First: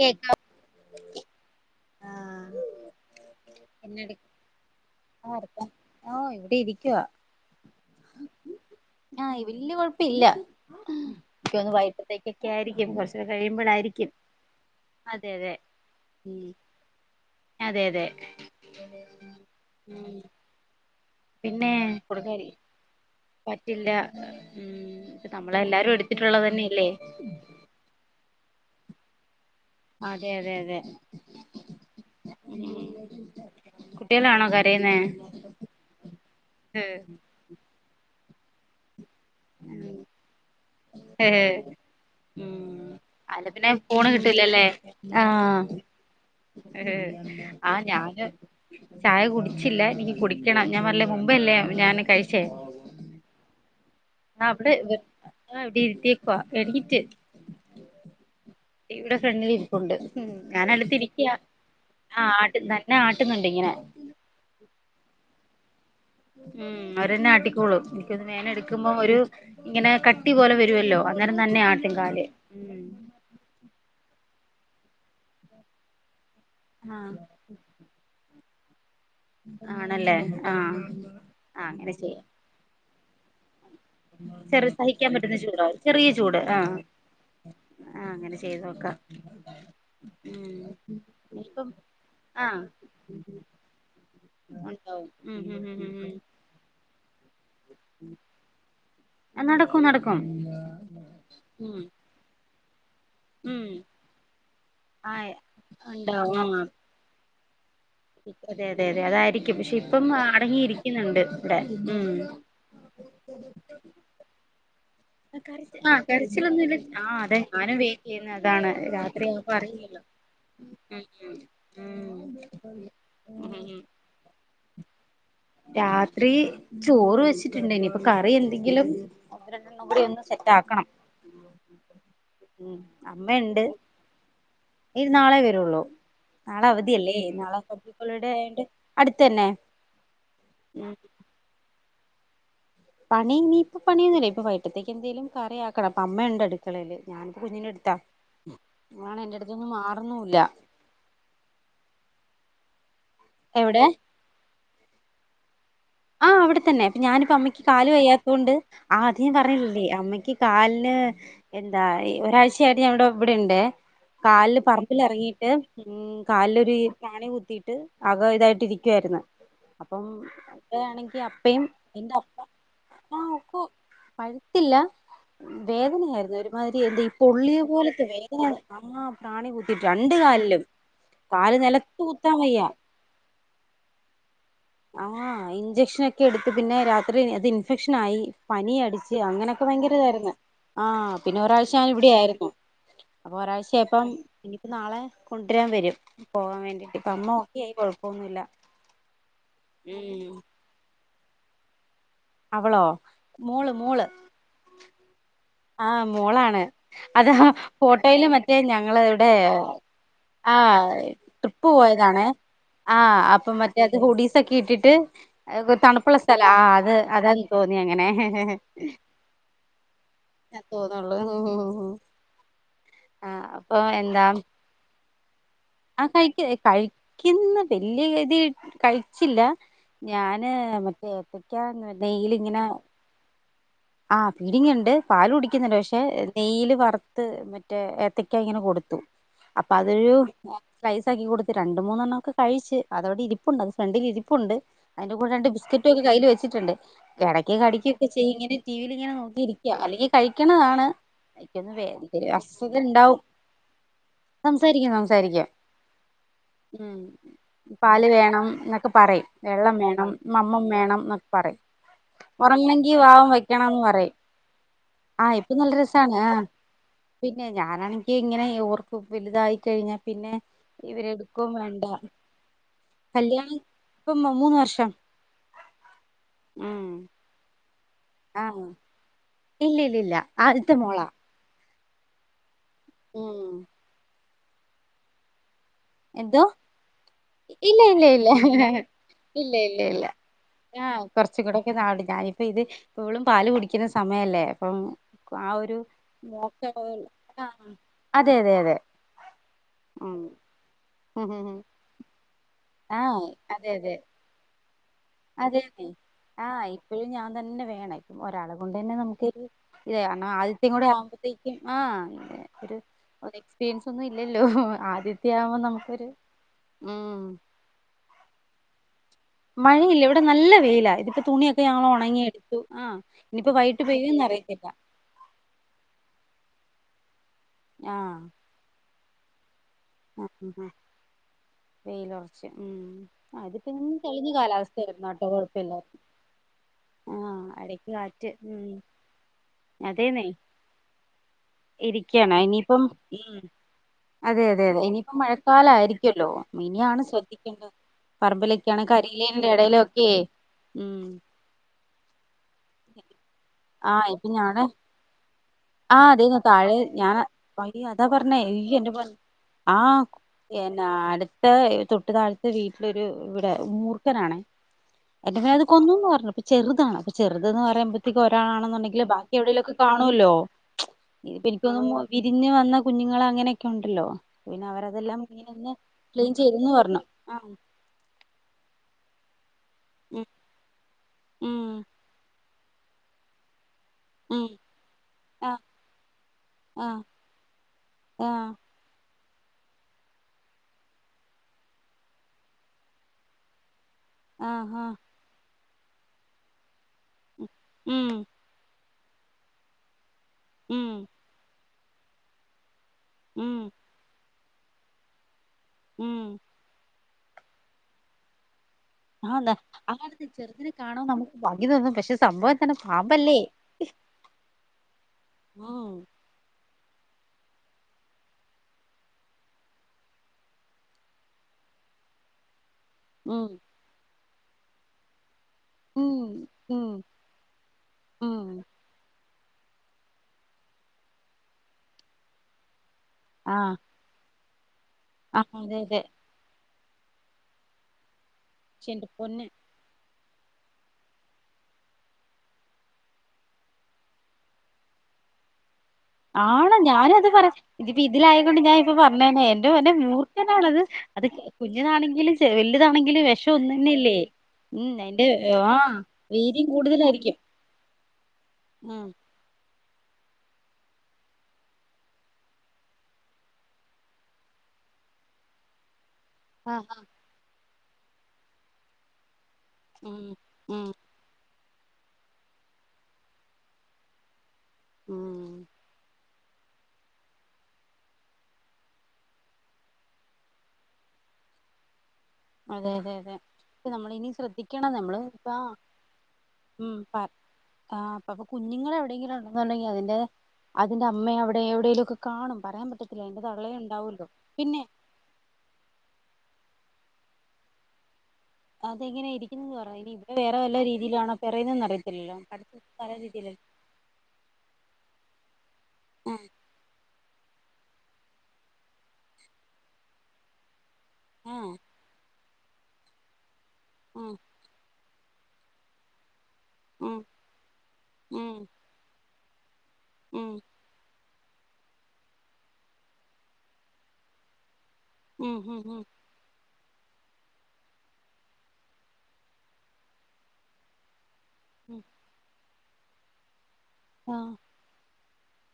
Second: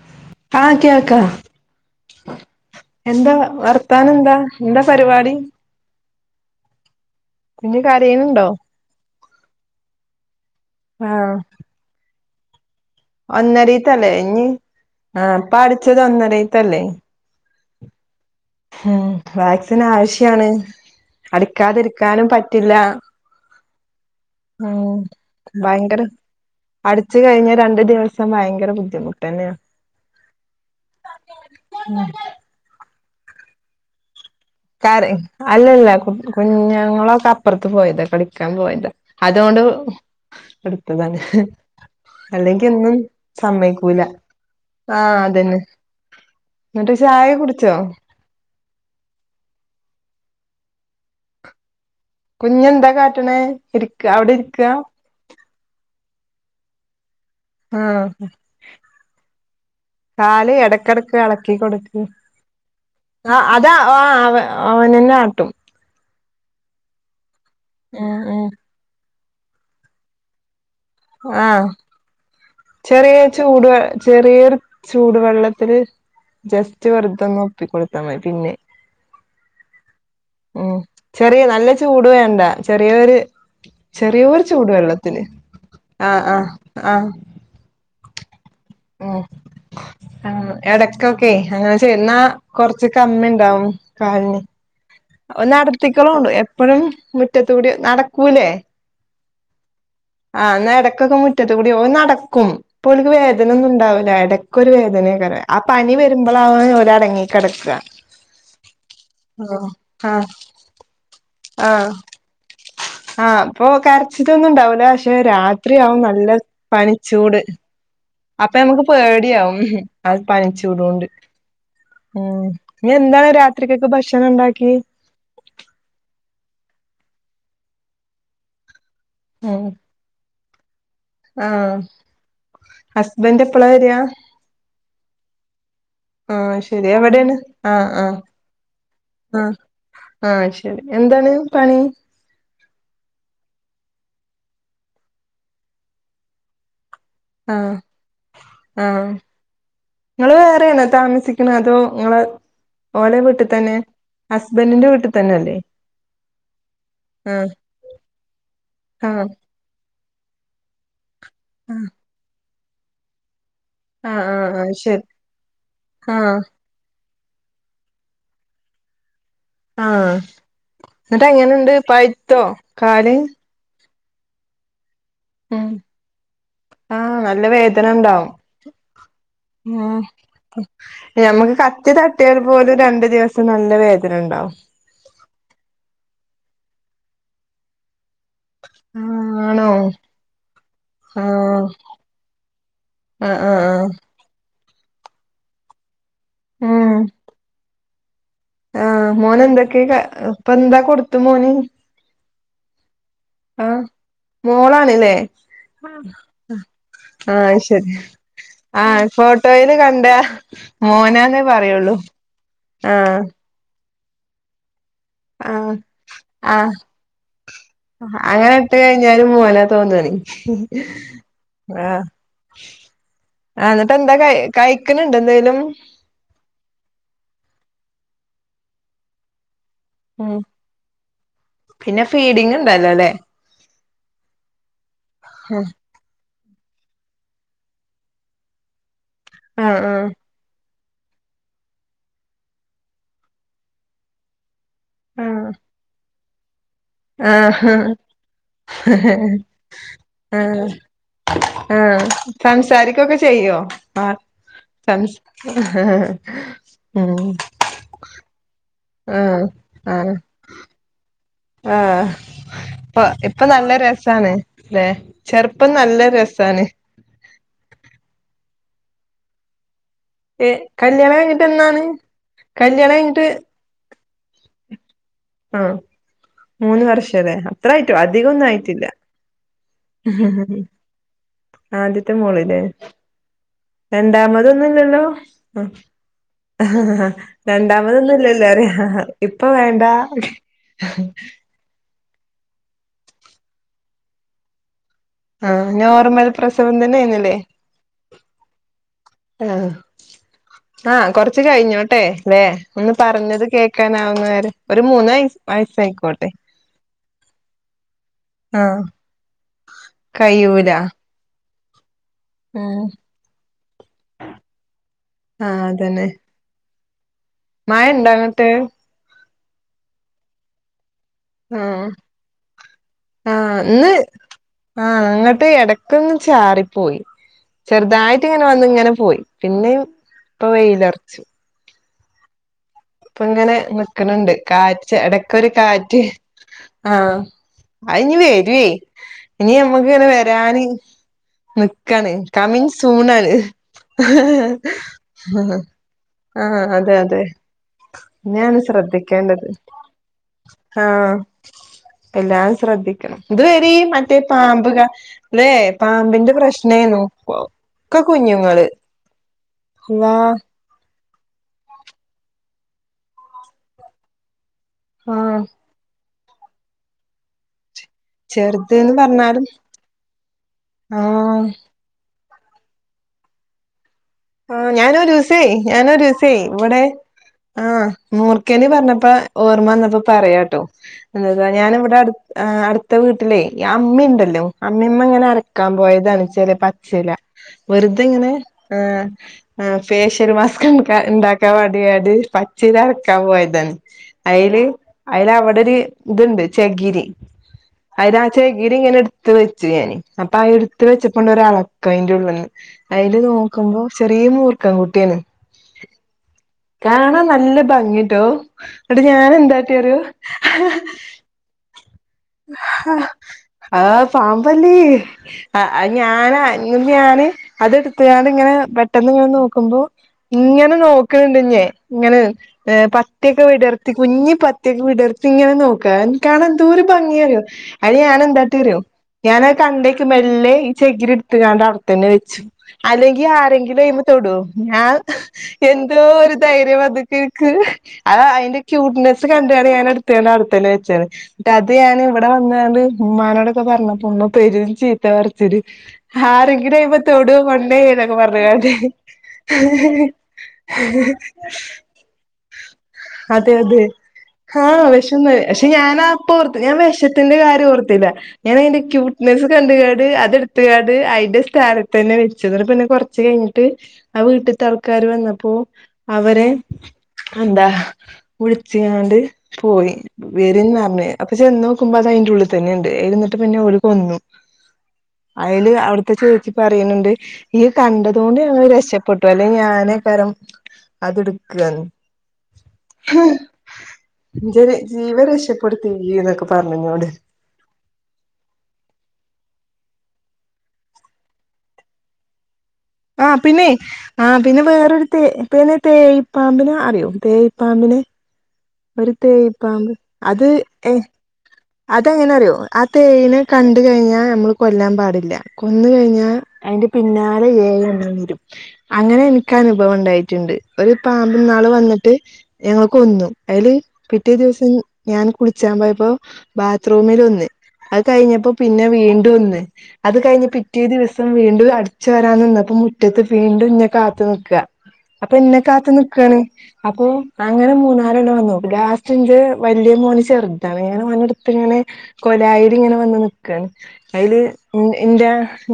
കേൾക്കാവോ [inaudible] ആ കേൾക്കാം എന്താ വർത്താന എന്നെടുക്ക ന്താ എന്താ പരിപാടി വർത്താനം ഓ ഇവിടെ ഇരിക്കുവാ കുഞ്ഞ് കരയണുണ്ടോ ആഹ് വല്യ കുഴപ്പില്ല ആഹ് ഇ ഒന്ന് വൈട്ട ത്തേക്ക് കരിക്കും കുറ [unintelligible] ഒന്നരീത്തല്ലേ ഞ്ഞ് അതെ ആഹ് അതെ പ്പടിച്ചത് ഉം ഒന്നരീത്തല്ലേ അതെ അതെ ഉം വാക്സിൻ ഉം ആവശ്യാണ് പിന്നെ അടിക്കാതിരിക്കാനും കൊടുക്കാൻ പറ്റില്ല പറ്റില്ല ഉം ഇപ്പ നമ്മളെല്ലാരും ഭയങ്കര എടുത്തിട്ടുള്ളത് തന്നെയല്ലേ അടിച്ച് കയിഞ്ഞ രണ്ട് ദിവസ സം ഭയങ്കര ബുദ്ധിമുട്ടല്ലേ അതെ അതെ അതെ ഉം കുട്ട്യേളാണോ കര കരയ് അല്ലല്ല കുട്ട് കുഞ്ഞങ്ങളൊക്കെ അപ്പർത്ത് പോയതാ കളിക്കാൻ പോയതാ അതോണ്ട് എട്ത്തതാണ് ഏഹ് ഉം അല്ലെ പിന്നെ സമ്മയിക്കൂല ഫോണ് കിട്ടൂലല്ലേ ആഹ് എന്നിട്ട് ചായ കുടിച്ചോ ആഹ് ഞാന് ചായ കുടിച്ചില്ല എനിക്ക് കുടിക്കണം ഞാൻ പറഞ്ഞ്ല്ലെ മുമ്പല്ലേ ഞാൻ കഴി കുഞ്ഞെന്താ കാട്ടണേ ഇരി ആഹ് അവളെ ഇവിടെ ഇരിത്തിയേകുവാ എണീറ്റ് ആഹ് ഇവിടെ ഫ്രണ്ടിലിരിപ്പുണ്ട് മ് കാല് ഞാനട്ത്തിരിക്ക്യ ആഹ് ആട്ട് ആഹ് ആട്ടുന്നുണ്ട് ഇങ്ങനെ അതാ ആഹ് അവ അവനെന്നെ ആട്ടും മ് അവരന്നെ ആട്ടിക്കോളും ഉം എനിക്കോന്നുന്നു ഉം അതിനെ എടുക്കുമ്പൊ ഒര് ഇങ്ങനെ കട്ടി പോലെ വരുവല്ലോ വന്നേരം തന്നെ ആട്ടും കാല് ഉം ചെറിയെ ചൂട് വെ ചെറിയൊരു ചൂട് വെള്ളത്തില് ജസ്റ്റ് ആ വെർതൊന്ന് ഒപ്പി കൊട്ത്താ മതി പിന്നെ ആണല്ലേ ആ ഓഹ് ചെറിയ ആ നല്ല അങ്ങനെ ചൂട് ചെയ്യാം വേണ്ട ചെറിയൊര് ചെറിയോര് ചെറു ചൂട് സഹിക്കാൻ വെള്ളത്തിൽ പറ്റുന്ന ആഹ് ആഹ് ആഹ് ആഹ് അങ്ങനെ ചെയ്തോ ആഹ് ആഹ് എടക്കൊക്കെ ഇപ്പം അങ്ങനെ ചെയ് ന്നാ ആഹ് കൊറച്ച് കമ്മിണ്ടാവും കാൽന് ഉണ്ടാവും ഉം ഉം ഉം ഉം ഉം ഒന്നട്ത്തിക്കൊളൂണ്ടു എപ്പഴും മുറ്റത്ത് കൂടി നടക്കൂലേ ആഹ് നടക്കും നടക്കും ആഹ് ന്നാ എടക്കൊക്കെ മുറ്റത്ത് കൂടി ഉം ഓൻ നടക്കും പ്പോൽക്ക് ഉം വേദനൊന്നുണ്ടാവൂല എടക്കൊരു ആഹ് വേദനെയ്ക്കാരം ആ പനി ഉണ്ടാവും വെര്മ്പളാ ആഹ് ഓലടങ്ങി കെടക്ക അതെ അതെ അതെ അതായിരിക്കും ആഹ് പക്ഷെ ഇപ്പം ആഹ് അടങ്ങിയിരിക്ക്ന്ന്ണ്ട് ആഹ് ആഹ് പ്പൊ കരച്ചിലൊന്നും ണ്ടാവൂല ക്ഷെ ആഹ് രാത്രിയാവും നല്ല കരച്ചിലൊന്നുല്ല ആഹ് അതെ പനിച്ചൂട് ഞാനും വെയിറ്റ് ചെയ്യുന്ന അപ്പൊ അതാണ് ഞമ്മക്ക് രാത്രിയാവുമ്പോ പേടിയാവും അറിയില്ലല്ലോ ആ പനിച്ചൂടോണ്ട് ഉം മ് ഉം ഇന്നെന്താണ് രാത്രിക്കൊക്കെ ഭക്ഷണം ണ്ടാക്കി രാത്രീ ചോറ് വെച്ചിട്ട്ണ്ട് ഇനിപ്പൊ കറി എന്തെങ്കിലും ഒന്ന് ഉം രണ്ടെണ്ണം കൂടിയൊന്ന് സെറ്റാക്കണം ആഹ് ഹസ്ബന്റെപ്പളാ വെര്വ ഇനി നാളെ വെരുള്ളൂ നാളെ അവധിയല്ലേ എവിടേണ് നാളപ്പൊ ആഹ് ആഹ് ഹോളീഡേ ആയോണ്ട് ആഹ് അടുത്തെന്നെ ആഹ് ശരി എന്താണ് പണി പണി ഇനിയിപ്പൊ പണിയൊന്നുല്ല ഇപ്പോ വൈകിട്ടെത്തേക്കെന്തേലും കറിയാക്കണം അപ്പൊ അമ്മ ഇണ്ടട് ക്കളേല് ഞാനിപ്പോ ആഹ് കുഞ്ഞിന്റെടുത്താ അവളാണെ എന്റടുത്തുന്ന് മാറുന്നൂല്ല [unintelligible] താമസി ക്ക്ണെതോ ങ്ങളെ ഓലെ വീട്ട് തന്നെ എവിടെ ഹസ്ബന്റിന്റെ വീട്ട് തന്നല്ലേ ആഹ് അവിടെ തന്നെ അപ്പൊ ആഹ് ആഹ് അവിടെത്തന്നെ ഞാനിപ്പോ അമ്മയ്ക്ക് കാല് വയ്യാത്തോണ്ട് ആതു ആഹ് ഞാൻ പറഞ്ഞില്ലല്ലോ അമ്മയ്ക്ക് കാൽന് എന്താ ആഹ് ഈ ഒരാഴ്ചയായിട്ട് ഞാനിവിടെ ഇവിടെണ്ടേ ആഹ് ആഹ് കാൽല് ആഹ് ശരി പറമ്പിലെറങ്ങിട്ട് മ് ആഹ് കാലിലൊര് പ്രാണി കുത്തീട്ട് ആകെ ഇതായിട്ട് ഇരിക്കുവായിരുന്ന് അപ്പം ആഹ് ടെയാണെങ്കി എന്നിട്ട് അപ്പയും എങ്ങനെണ്ട് എന്റെ പഴുത്തോ അപ്പാ കാല് ആഹ് [unintelligible] പഴ്ത്തില്ലാ ഉം വേദനായിരുന്നു ഒരുമാതിരി എന്തേ ആഹ് നല്ല പൊള്ളി വേദന പോലത്തെ ഉണ്ടാവും വേദന അമ്മ പ്രാണി കുത്തിട്ടാ ഉം രണ്ട് കാലിലും ഞമ്മക്ക് കാല് കത്തി നിലത്ത് കുത്താൻ തട്ടിയാല് വയ്യ പോലും രണ്ട് ദിവസം നല്ലാ വേദന ഇണ്ടാവും ആഹാ ഇഞ്ചെക്ഷനൊക്കെ എട്ത്ത് പിന്നെ രാത്രി അത് ഇൻഫെക്ഷൻ ആയി പനി അടിച്ച് ആഹ് അങ്ങനെയൊക്കെ ആണോ ബയങ്കര ഇതായിരുന്നു ആഹാ പിന്നെ ആഹ് ഒരാഴ്ച ഇവടെ ആരുന്നു അപ്പൊ ആഹ് ആഹ് ആഹ് ഒരാഴ്ചയപ്പം നാളെ കൊണ്ടരാൻ വേരും പോകാൻ ഉം വേണ്ടിട്ട് ഇപ്പം അമ്മാ ഓക്ക്യായായി കൊഴപ്പോന്നു ഇല്ല ആഹ് മോന് എന്തൊക്കെ കാ ഇപ്പേ എന്താ കൊട്ത്ത് മോന് അവളോ മോള് മോള് മോളാണ് ല്ലേ ആഹ് മോളാണ് അതാ ആഹ് ശരി ഫോട്ടോല് മറ്റേ ഞങ്ങള് ആഹ് ഇവടെ ഫോട്ടോയില് കണ്ട ആഹാ മോനാന്നേ ട്രിപ്പ് പറയുള്ളൂ പോയതാണ് ആഹ് അപ്പൊ മറ്റേ ഇത് ഗൂടീസോക്ക്യാ ഇട്ടിട്ട് ആഹ് അത്പ്പൊ തണ്പ്പൊള്ള സ്ഥലം ആഹ് അത് അതാന്ന് തോന്നി അങ്ങനെ ഇട്ട് കഴിഞ്ഞാല് മോനാ തോന്നാണ് തോന്നുള്ളൂ ആഹ് ആ ആഹാ അപ്പൊ എന്നിട്ട് എന്താ ക കയ്ക്കണ് ഇണ്ടൊ എന്തേലും ആഹ് കയ്ക്കെ കയ്ക്ക്യാന്ന വല്ല്യാ ഇതിൽ കയ്ച്ചില്ലാ ഉം ഞാന് മറ്റേ ഏത്തക്ക്യാ പിന്നെ നെയ്യില് ഫീഡിങ് ഇങ്ങനെ ഉണ്ടല്ലോ അല്ലെ ആഹ് ഫിടിങ്ങ് ഇണ്ട് പാല് കുടിക്ക്ന്നൊണ്ട് പശ് ശേ നെയ്യില് വറ്ത്ത് മറ്റേ ഏത്തക്കാ ഇങ്ങനെ കൊടുത്തു അപ്പൊ ആഹ് ആഹ് അതൊരു സ്ലൈസ് ആക്കി കൊടുത്ത് രണ്ട് മൂന്നെണ്ണം ഒക്കെ കഴിച്ച് അത് അവടെ ഇപ്പുണ്ട് അത് ഫ്രണ്ടില് ഇരിപ്പുണ്ട് അയിന്റെ കൂടെ രണ്ട് ആഹ് ബിസ്ക്കറ്റും ഒക്കെ കയ്ല് വെച്ചിട്ടോണ്ട് എടയ്ക്ക് ആഹ് കടിക്ക്യകൊക്കെ ചെയ്യം ഇങ്ങനെ ടിവില് ഇങ്ങനെ നോക്കിയിരിക്ക്യാ അല്ലെങ്കി ആഹ് കയിക്ക്യാണതാണ് ആഹ് സംസാരിക്ക്യാക്കെ ചെയ്യോ ആഹ് സംസാരിക്കും സംസ് സംസാരിക്കും ഉം പാല് വേണം എന്നൊക്കെ പറയും ആഹ് വെള്ളം വേണം ആഹ് മമ്മം വേണം എന്നാ പറയും ആഹ് ഒറങ്ങെങ്കി ഇപ്പൊ വവാ വേ ഇപ്പൊ നല്ല ക്യാണംന്ന് പറയും രസാണ് ല്ലെ ആഹാ ഇപ്പൊ ചെറുപ്പം നല്ല രേസാണ് ആഹ് രസാണ് പിന്നെ ഞാനാണെങ്കി ഇങ്ങനെ ഓർക്കും വല്തായി കഴിഞ്ഞാ പിന്നെ ഏ ഇവരെ എടുക്കും വേണ്ട കല്യാണ ക കല്യാണം ഇപ്പം മു മൂന്ന് വർഷം ആഹാ മൂന്ന് വർഷം അല്ലേ അത്രായിട്ടും അധികം ഒന്നും ആഹ് ആയിട്ടില്ലാ ഇല്ല ഇല്ല ഇല്ല ആദ്യത്തെ മോളാ ആദ്യത്തെ മോള് ഇല്ലേ ഉം രണ്ടാമതൊന്നും ഇല്ല അല്ലോ എന്തോ ആഹ് ആഹ് രണ്ടാമതൊന്നും ഇല്ല അല്ലോ അല്ലെ ഇപ്പൊ ഇല്ല ഇല്ല വേണ്ടാ ഇല്ല ആഹ് കൊറച്ചും കൂടെക്കെന്ന് അവണ്ട് ഞാനിപ്പ് ഇത് ഓളും പാല് കുടിക്കുന്നാ സമയല്ലേ അപ്പം ആ ആഹ് ഒരു നോർമ്മൽ മോക്ക പ്രസവം തന്നെ അയിനുല്ലെ ആഹ് അതെ അതെ അതെ ഉം ആഹ് കൊറച്ച് കഴിഞ്ഞോട്ടെ ല്ലേ ഒന്ന് ആഹ് പറഞ്ഞത് കേക്കാനാവ്ന്ന് വരെ ഒര് മൂന്നാ അതെ അതെ ആഹാ ഇപ്പോഴും ഞാൻ തന്നെ വേണം ഇപ്പം ഒരാളെ ആ കൊണ്ട് തന്നെ നമ്മക്ക് ഒരു ഇതെ ആഹ് ആദ്യത്തെ കയ്യൂല കൂടെ ആവ്മ്പോത്തേക്കും ആഹ് ഒര് ഉം എക്സ്പീരിയൻസ് ഒന്നും ഇല്ലല്ലോ ആദ്യത്തെ ആ ആവ്മ്പോ നമ്മക്കൊരു ഉം മയണ്ടോ അങ്ങട്ട് മഴയില്ല ഇവിൾടെ നല്ല വെയിലാ ഇത് തുണിയൊക്കെ ആ ഞങ്ങള് ഒണങ്ങി എടുത്തു ആഹ് ആ ഇനി ഇപ്പം വൈയിട്ട് ഇന്ന് പെയ്യെന്ന് അറിയത്തില്ലാ ആഹ് ഇങ്ങട്ട് എടക്കോന്ന് ചാറിപ്പോയി ആഹ് ചെറ്തായിട്ട് ഇ ങ്ങനെ വന്ന് ഇങ്ങനെ പോയി പിന്നെയും ഇപ്പൊ വെയ്ലെറച്ച് വെയിലോറച്ച് ഉം അത് ഇങ്ങനെ ഇപ്പെ ഇന്ന് നിക്കണ് തെളിഞ്ഞ ണ്ട് കാറ്റ് കാലാവസ്ഥാരുന്നു ആട്ടോ എടക്കൊരു കൊഴപ്പില്ല കാറ്റ് ആഹ് മഴ ഇഞ്ഞീം വരുവേ ഉം ഇനി നമ്മക്ക് ഇങ്ങനെ അതേന്നെ വരാന് നിക്കാണ് ഇരിക്കാണ് കമീൻ ഇനിയിപ്പം സൂണ് ആണ് ഉം അതെ അതെ അതെ ഇനിയിപ്പോ മഴക്കാലം ആയിരിക്കല്ലോ അതെ ഇനിയാണ് അതെ ശ്രദ്ധിക്കേണ്ടത്. ഇനിയാണ് പറമ്പിലൊക്കെയാണേ ശ്രദ്ധിക്കേണ്ടത് കരയിലേടെ ഇടയിലൊക്കെയെ ഉം ആഹ് എല്ലാം ശ്രദ്ധിക്കണം ഇതുവഴി മറ്റേ പാമ്പുക അല്ലെ ആഹ് അതേന്നാ താഴെ ഞാ പയ്യ അതാ പറഞ്ഞേ ഈ കുഞ്ഞുങ്ങള് എന്നന്റെ പറഞ്ഞ ആഹ് അള്ളാ എന്നാ അടുത്ത തൊട്ടു താഴ്ത്തെ വീട്ടിലൊരു ഇവിടെ മൂർഖനാണേ ആഹ് ഏട്ടനത് കൊന്നുന്ന് പറഞ്ഞു പ്പോ ചെറുതാണ് അപ്പ ചെറുത് എന്ന് പറയുമ്പോ തേക്ക് ചെറുത്ന്ന് ഒരാളാണെന്നുണ്ടെങ്കിൽ ബാക്കി പറഞ്ഞാലും എവിടെലൊക്കെ കാണുല്ലോ ഇ ആഹ് എനിക്കൊന്നു വിരിഞ്ഞ വന്ന കുഞ്ഞുങ്ങളഅങ്ങനെയൊക്കെ ഒണ്ടല്ലോ ആ ഞാനൊരൂസേ ഞാനൊരൂസേ ചെയ്തെന്ന് ഇവിടെ പറഞ്ഞു ആ ആഹ് മൂർഖന് പറഞ്ഞപ്പോ ഓർമ്മന്നപ്പോ ഉം പറയാട്ടോ എ ഉം ഞാന ഇവിടെ അടു ത്തെ വീട്ടിലേ അമ്മിണ്ടല്ലോ ഉം അമ്മിമേ ഇങ്ങനെ ആഹ് അരക്കാൻ പോയതാണ് ചില ആഹ് പച്ചില വെറുതെങ്ങനെ ആഹ് ആ ഫേഷ്യൽ മാസ്ക് ഉണ്ടാക്കാൻ വേണ്ടിയാണ്ട് പച്ചില അരക്കാൻ പോയതണ് അയല് ആഹ് ആഹ് അയല് അവിടെ ഒരു ഇതുണ്ട് ചെഗിരി ഉം അതി ചേകിരി ഇങ്ങനെ എടുത്ത് വെച്ചുഞാന് അപ്പൊ ആ എടുത്ത് ഉം വെച്ചപ്പോണ്ട് ഒരളക്ക അതിന്റെ ഉള്ളില് അതില് ഉം നോക്കുമ്പോ ചെറിയ മൂർക്കൻ കുട്ടിയണ് ഉം കാണാൻ നല്ല ഭംഗിട്ടോ എന്നിട്ട് ഞാൻ ആതെ എന്താട്ടി അറിയോ അങ്ങനത്തെ ഈ ആ ചെറുതിനെ കാണുമ്പോ നമുക്ക് ഭംഗി തോന്നും പക്ഷെ സംഭവം എന്താണ് പാമ്പല്ലേ ആ പാമ്പല്ലേ അ അ ഉം ഞാനാ ന്നട്ട് ഞാന് അത് എടുത്തണ്ട് ഇങ്ങനെ പെ പെട്ടെന്ന് ഞാൻ നോക്കുമ്പോ ഇങ്ങനെ നോക്കണണ്ട് ഞേ ഇങ്ങനെ പത്തിയൊക്കെ ഉം വീടർ ത്തി കുഞ്ഞി പത്തിയൊക്കെ വിടർത്തി ഇങ്ങനെ നോക്കി ഉം കാണാൻ എന്തോര ഉം ഭംഗിയ അറിയോ അയ്നെ ഞാൻ ഉം എന്താട്ടി അറിയോ ഞാനാകണ്ടേക്ക് മെല്ലെ ഈ ചെകിരി എടുത്ത് ഞാ അവിടെത്ത തന്നെ വെച്ചു അല്ലെങ്കിൽ ആരെങ്കി ആഹ് പിന്നെ തോടോ ഞാൻ ആഹ് അതെ അതെ എന്തോ ഒരു ധൈര്യം വന്നുൻക്ക് അ അതിന്റെ പക്ഷെ എന്റെ ക്യുട്നെസ് പൊന്നെ കണ്ടതാണ് ഞാൻ എടുത്ത അടുത്തന്നെ വെച്ചാണ് തത് ഞാന് ഇവിടെ വന്നണ് ഉമ്മാനോടൊക്കെ പറഞ്ഞപ്പ ഉമ്മ പെരും ചീത്ത പറച്ചില് ആണ് ആരെങ്കിലും അയമേ തൊടൊ പെണേ എന്നൊക്കെ പറഞ്ഞ്കാ പ്പൊ പറഞ്ഞേനെ എന്റെെ പൊന്നേ മൂർക്കനാണത് അത് കുഞ്ഞിനാണെങ്കിലും വലുതാണെങ്കിലും വിഷ അതെ ട്ടും അതെ ഒന്ന്നന്നെല്ലേ ആഹ് വിഷംന്ന പക്ഷെ ഞാനാ അപ്പ ഓർ വീര്യം ഞാൻ വിഷത്തിന്റെ കൂടുതലായിരിക്കും കാര്യം ഓർത്തില്ല ഞാനതിന്റെ ഉം ക്യുറ്റ് നസ് കണ്ട്ങ്ങാണ്ട് അത് എടുത്ത്ങ്ങാണ്ട് അയിന്റെ സ്ഥാനത്ത് തന്നെ വെച്ചു അന്നേരം പിന്നെ കൊറച്ച് കഴി ട്ട് ആ വീട്ടത്തെ ആൾക്കാര് വന്നപ്പോ അവരെ ആഹ് എന്താ വിളിചിങ്ങാണ്ട് പോയി ഉം വരുന്ന് ഉം പറഞ്ഞ് അപ്പൊ ചെന്ന് നോക്കുമ്പോ അത് അതിന്റെഉള്ളിൽ തന്നെ ഇണ്ട് എന്നിട്ട് പിന്നെ ഓര് കൊന്നു ഉം അയില് അവിടുത്തെ ചേച്ചി പറയുന്നുണ്ട് ഈ കണ്ട തുകൊണ്ട് ഞാങ്ങള് രക്ഷപ്പെട്ടു അല്ലെ ഞാനെയ്ക്കാരം അത് എടുക്കന്ന് അതെ അതെ അതെ പ്പ നമ്മളിനി ഇന്റെ ശ്രദ്ധിക്കണം നമ്മള് ജീവൻ ഇപ്പ ആ രക്ഷപ്പെടുത്തി ഇയ്യ് ന്നൊക്കെ പറഞ്ഞു ഉം ഇന്നോട് പറ ആഹ് അപ്പ അപ്പൊ കുഞ്ഞുങ്ങ എടെയെങ്കിലും ഒണ്ടേന്നുണ്ടെങ്കിൽ അതിന്റെ അതിന്റെ അമ്മയവിടെ എവിടെലും ഒക്കെ കാണും പറയാൻ പറ്റത്തില്ല ആ അതിന്റെ പിന്നെ തള്ളയും ഉണ്ടാവല്ലോ ആ പിന്നെ വേറൊരു തേ പിന്നെ തേയിപ്പാമ്പിനെ അറിയോ തേയിപ്പാമ്പിനെ ഒരു അതെങ്ങനെ ഇരിക്കുന്നെന്ന് പറ തേയിപ്പാമ്പ് ഇനി ഇവിടെ അത് വേറെ വല്ല ഏ രീതിയിലാണോ പറയുന്നതെന്ന് അതെങ്ങനെ അറിയത്തില്ലല്ലോ അറിയോ ആ പലടെത്തും പല തേയിനെ രീതിയില കണ്ട് കയിഞ്ഞ ഞമ്മള് കൊല്ലാൻ പാടില്ല കൊന്ന്കഴിഞ്ഞ ആഹ് അയിന്റെ പിന്നാലെ ഏഴെണ്ണം വരും അങ്ങനെ എനിക്ക് അനുഭവം ഉണ്ടായിട്ടുണ്ട്. ഒരു പാമ്പ് ഇന്നാള് ആഹ് വന്നിട്ട് ഞങ്ങള് കൊന്നു. അയില് പിറ്റേ ആഹ് ദിവസം ഞാൻ കുളിച്ചാൻ പോയപ്പോ ഉം ബാത്റൂമില് ഒന്ന് അഅ് കഴിഞ്ഞപ്പോ ഉം പിന്നെ വീണ്ടും ഒന്ന് അത് കഴിഞ്ഞ ഉം പി റ്റേ ദിവസം വീണ്ടും അട്ച്ച് വാരാൻ നിന്നപ്പം മുറ്റത്ത് വീണ്ടും ഇന്നെ കാത്ത് നിക്കാ അപ്പ ഉം ഇന്നെ ഉം കാത്ത് ഉം നിക്കാണ് അപ്പൊ അങ്ങനെ മൂന്നാലണ്ണം വന്നു. ലാസ്റ്റ് ഇന്റെ വല്ല്യ മോന് ചെർതാണ് ഞാന് ഓനെട് ത്ത് ഇങ്ങനെ ഉം കൊലായില് ഇങ്ങനെ വന്ന് നിക്കാണ് അയില് ആഹ് ഇന്റ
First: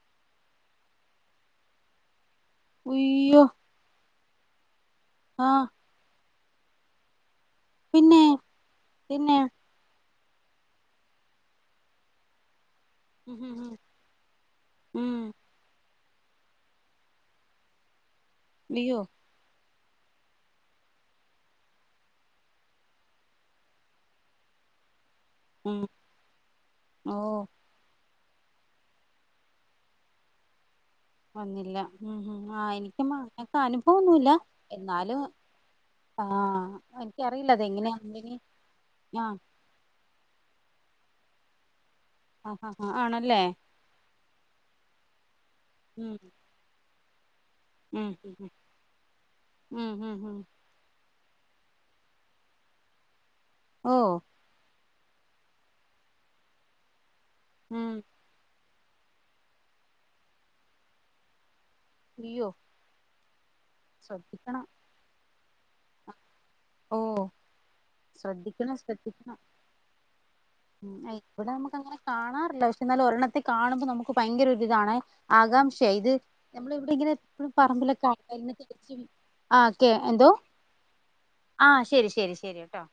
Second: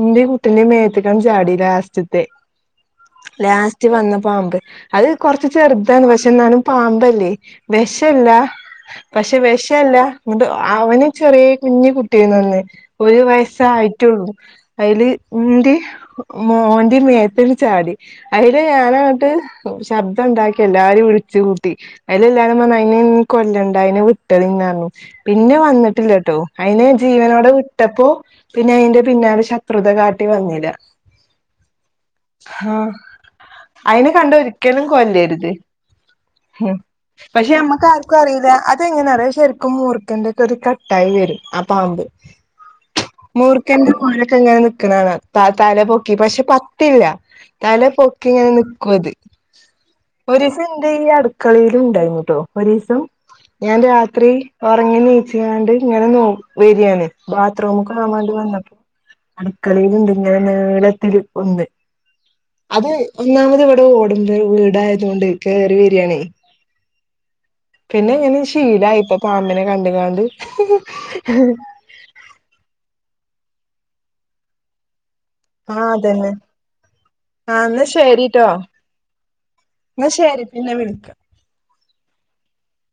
ഇന്റിം കുട്ടിന്റിം മേത്ത്ക്കാണ്ട് ചാടി ലാസ്റ്റ്ത്തെ ഉയ്യോ ലാ സ്റ്റ് വന്ന പാമ്പ് അഅ് കൊർച്ച് ആഹ് ചെറ്താണ് പക്ഷെ ഇന്നാലും പാമ്പല്ലേ പിന്നെ വെശല്ല പിന്നെ പക്ഷെ വെശ ക്കല്ല ഇന്നട്ട് അവന് ചെറീ കുഞ്ഞ് കുട്ടിയേനി അന്ന് ഒരു ഉം ഉം ഉം വയസ്സായിട്ടുള്ളൂ അയില് ഉം ഇന്റെ മോന്റെ മേത്ത്ട് ചാടി അയില് അയ്യോ ഞാനങ്ങട്ട് ശബ്ദണ്ടാക്കി എല്ലാരിം വിളിച്ചു കൂട്ടി അയില് എല്ലാരും വന്ന് അയിനെഞ്ഞ് കൊല്ലണ്ട അയി ട്ടതിനാനോ പിന്നെ ഉം വന്നിട്ടില്ലട്ടോ അയിനെ ഓഹ് ജീവനോടെ വി ട്ടപ്പോ പിന്നെ അയിന്റെ പിന്നലെ ശത്രുത കാട്ടി വന്നില. വന്നില്ല ഉം ഉം ആഹ് എനിക്ക്മാഎനിക്ക് അനുഭവൊന്നുല്ല എന്നാലും ആഹ് എനിക്കറിയില്ല പഷെ അതെങ്ങനെയാ അമ്മക്കാർക്കു കമ്പനി അറീല അതെങ്ങനാ അറിയൊ ആഹ് ശ രിക്കും മൂർക്കന്റെക്കൊരു കട്ടായി വരും ആ പാമ്പ് ആഹ് ആഹ് ആഹ് ആണല്ലേ ക്കന്റെ പോലൊക്കെ ഇങ്ങനെ നിക്ക്‌ണാണ തല പൊക്കി ഉം പഷെ പത്തില്ല തല ഉം പൊക്കിങ്ങനെ ഉം നിക്കുത് ഉം ഉം ഉം ഒര് പ്പന്റീ ഈ അട്ക്കളീലും ഇണ്ടായിനുട്ടോ ഒരീസം ഞാൻ രാ ഓഹ് ത്രി ഒർങ്ങി നീച്ചാണ്ട് ഇങ്ങനെ നോ വരാണ് ഉം ബാത്റൂമ്ക്ക്‌ പോവാം മാണ്ടി വന്നപ്പോ അട്ക്കളീല്ണ്ട് ഇങ്ങനെ നീളത്തില് ഒന്ന് യ്യോ അത് ഒന്നാമത് ഇവിടെ ഓടുന്റെ വീടായതുകൊണ്ട് കേറി വ രാണെ ഓഹ് പിന്നെങ്ങനെ ശ്രദ്ധിക്കണം ശീലായി ശ്രദ്ധിക്കണം ഇങ്ങനെ കണ്ട്കാണ്ട് ഉം ആ, ഇവിടെ നമുക്ക് അങ്ങനെ കാണാറില്ല പഷെ ഇന്നാലും ഒരെണ്ണത്തെ കാണുമ്പോ നമുക്ക് ഭയങ്കര ഒരിതാണ് ആഹ് ആകാംക്ഷയ ഇത് അതന്നെ നമ്മളെവിടെങ്ങനെ പ്പഴും ആഹ് എന്നാ പറമ്പിലൊക്കെതിരിച്ചും ഇന്ന ശരി പിന്നെ വിളിക്ക ആഹ് ശരി ശരി ശരിട്ടോ